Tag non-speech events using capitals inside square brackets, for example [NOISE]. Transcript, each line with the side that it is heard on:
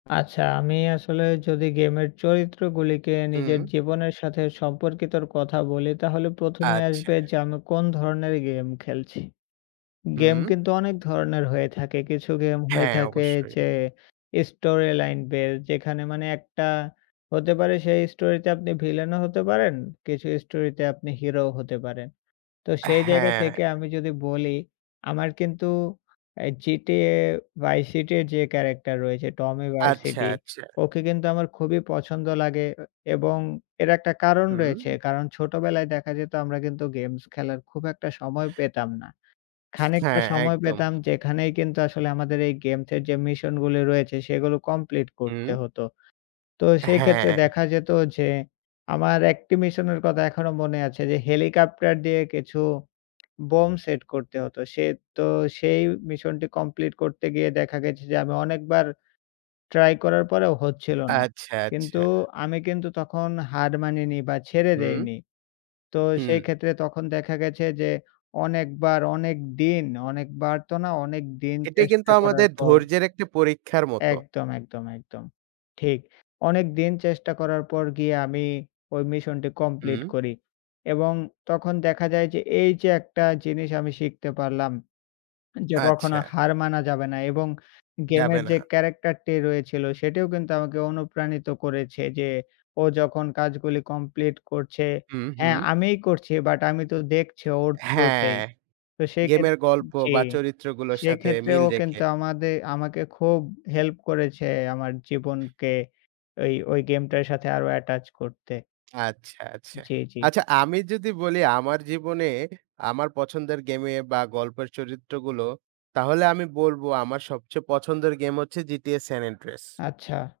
left: আচ্ছা আমি আসলে যদি গেমের চরিত্রগুলিকে
right: হুম।
left: নিজের জীবনের সাথে সম্পর্কিতর কথা বলি। তাহলে প্রথমে
right: আচ্ছা।
left: আসবে যে আমি কোন ধরনের গেম খেলছি। গেম
right: হুম।
left: কিন্তু অনেক ধরনের হয়ে থাকে। কিছু গেম হয়ে
right: হ্যাঁ
left: থাকে
right: অবশ্যই।
left: যে স্টোরি লাইন বেজ যেখানে মানে ১ টা হতে পারে সেই স্টোরিতে আপনি ভিলেনও হতে পারেন। কিছু স্টোরি তে আপনি হিরোও হতে পারেন। তো
right: আ
left: সেই জায়গা
right: হ্যাঁ।
left: থেকে আমি যদি বলি আমার কিন্তু অ্যা GTA: Vice City এর যে ক্যারেক্টার রয়েছে Tommy
right: আচ্ছা,
left: Vercetti,
right: আচ্ছা।
left: ওকে কিন্তু আমার খুবই পছন্দ লাগে এ এবং এর একটা কারণ রয়েছে।
right: হুম।
left: কারণ ছোটবেলায় দেখা যেতো আমরা কিন্তু গেমস খেলার খুব একটা সময় পেতাম না। খানিকটা
right: হ্যাঁ,
left: সময়
right: একদম।
left: পেতাম যেখানেই কিন্তু আসলে আমাদের এই গেমসের যে মিশনগুলি রয়েছে সেগুলো কমপ্লিট
right: হুম।
left: করতে হতো। তো
right: আ
left: সেইক্ষেত্রে
right: হ্যাঁ।
left: দেখা যেতো যে আমার ১ টি মিশনের কথা এখনো মনে আছে যে হেলিকপ্টার দিয়ে কিছু [SMACKS LIPS] বম্ব সেট করতে হতো। সে তো সেই মিশনটি কমপ্লিট করতে গিয়ে দেখা গেছে যে আমি অনেকবার ট্রাই করার পরেও হচ্ছিল না।
right: আচ্ছা, আচ্ছা।
left: কিন্তু আমি কিন্তু তখন হার মানিনি বা ছেড়ে
right: হুম।
left: দেইনি। তো
right: হুম।
left: সেই ক্ষেত্রে তখন দেখা গেছে যে অনেকবার অনেক দিন, অনেকবার তো না অনেকদিন
right: এটি কিন্তু
left: চেষ্টা করার
right: আমাদের
left: পর
right: ধৈর্যের একটি পরীক্ষার মতো।
left: একদম, একদম, একদম। ঠিক। অনেকদিন চেষ্টা করার পর গিয়ে আমি ঐ মিশনটি কমপ্লিট
right: হুম।
left: করি। এবং তখন দেখা যায় যে, এইযে একটা জিনিস আমি শিখতে পারলাম যে, কখনো
right: আচ্ছা।
left: হার মানা যাবে না এবং
right: যাবে
left: গেমের
right: না।
left: যে ক্যারাক্টার টি রয়েছিল সেটিও কিন্তু আমাকে অনুপ্রাণিত করেছে যে ও যখন কাজগুলি কমপ্লিট করছে
right: হুম,
left: হ্যাঁ
right: হুম।
left: আমিই করছি বাট আমি তো দেখছি ওর
right: হ্যাঁ,
left: থ্রুতেই। তো সেইক্ষেত
right: গেমের গল্প
left: জি।
right: বা চরিত্র গুলোর সাথে
left: সেইক্ষেত্রে
right: মিল
left: ও
right: রেখে।
left: কিন্তু আমাদে আমাকে খুব হেল্প করেছে আমার জীবনকে ঐ ঐ গেমটার সাথে আরো অ্যাটাচ করতে।
right: আচ্ছা, আচ্ছা।
left: জি, জি।
right: আচ্ছা আমি যদি বলি আমার জীবনের আমার পছন্দের গেমে বা গল্পের চরিত্রগুলো তাহলে আমি বলবো আমার সবচেয়ে পছন্দের গেম হচ্ছে GTA: San Andreas।
left: আচ্ছা।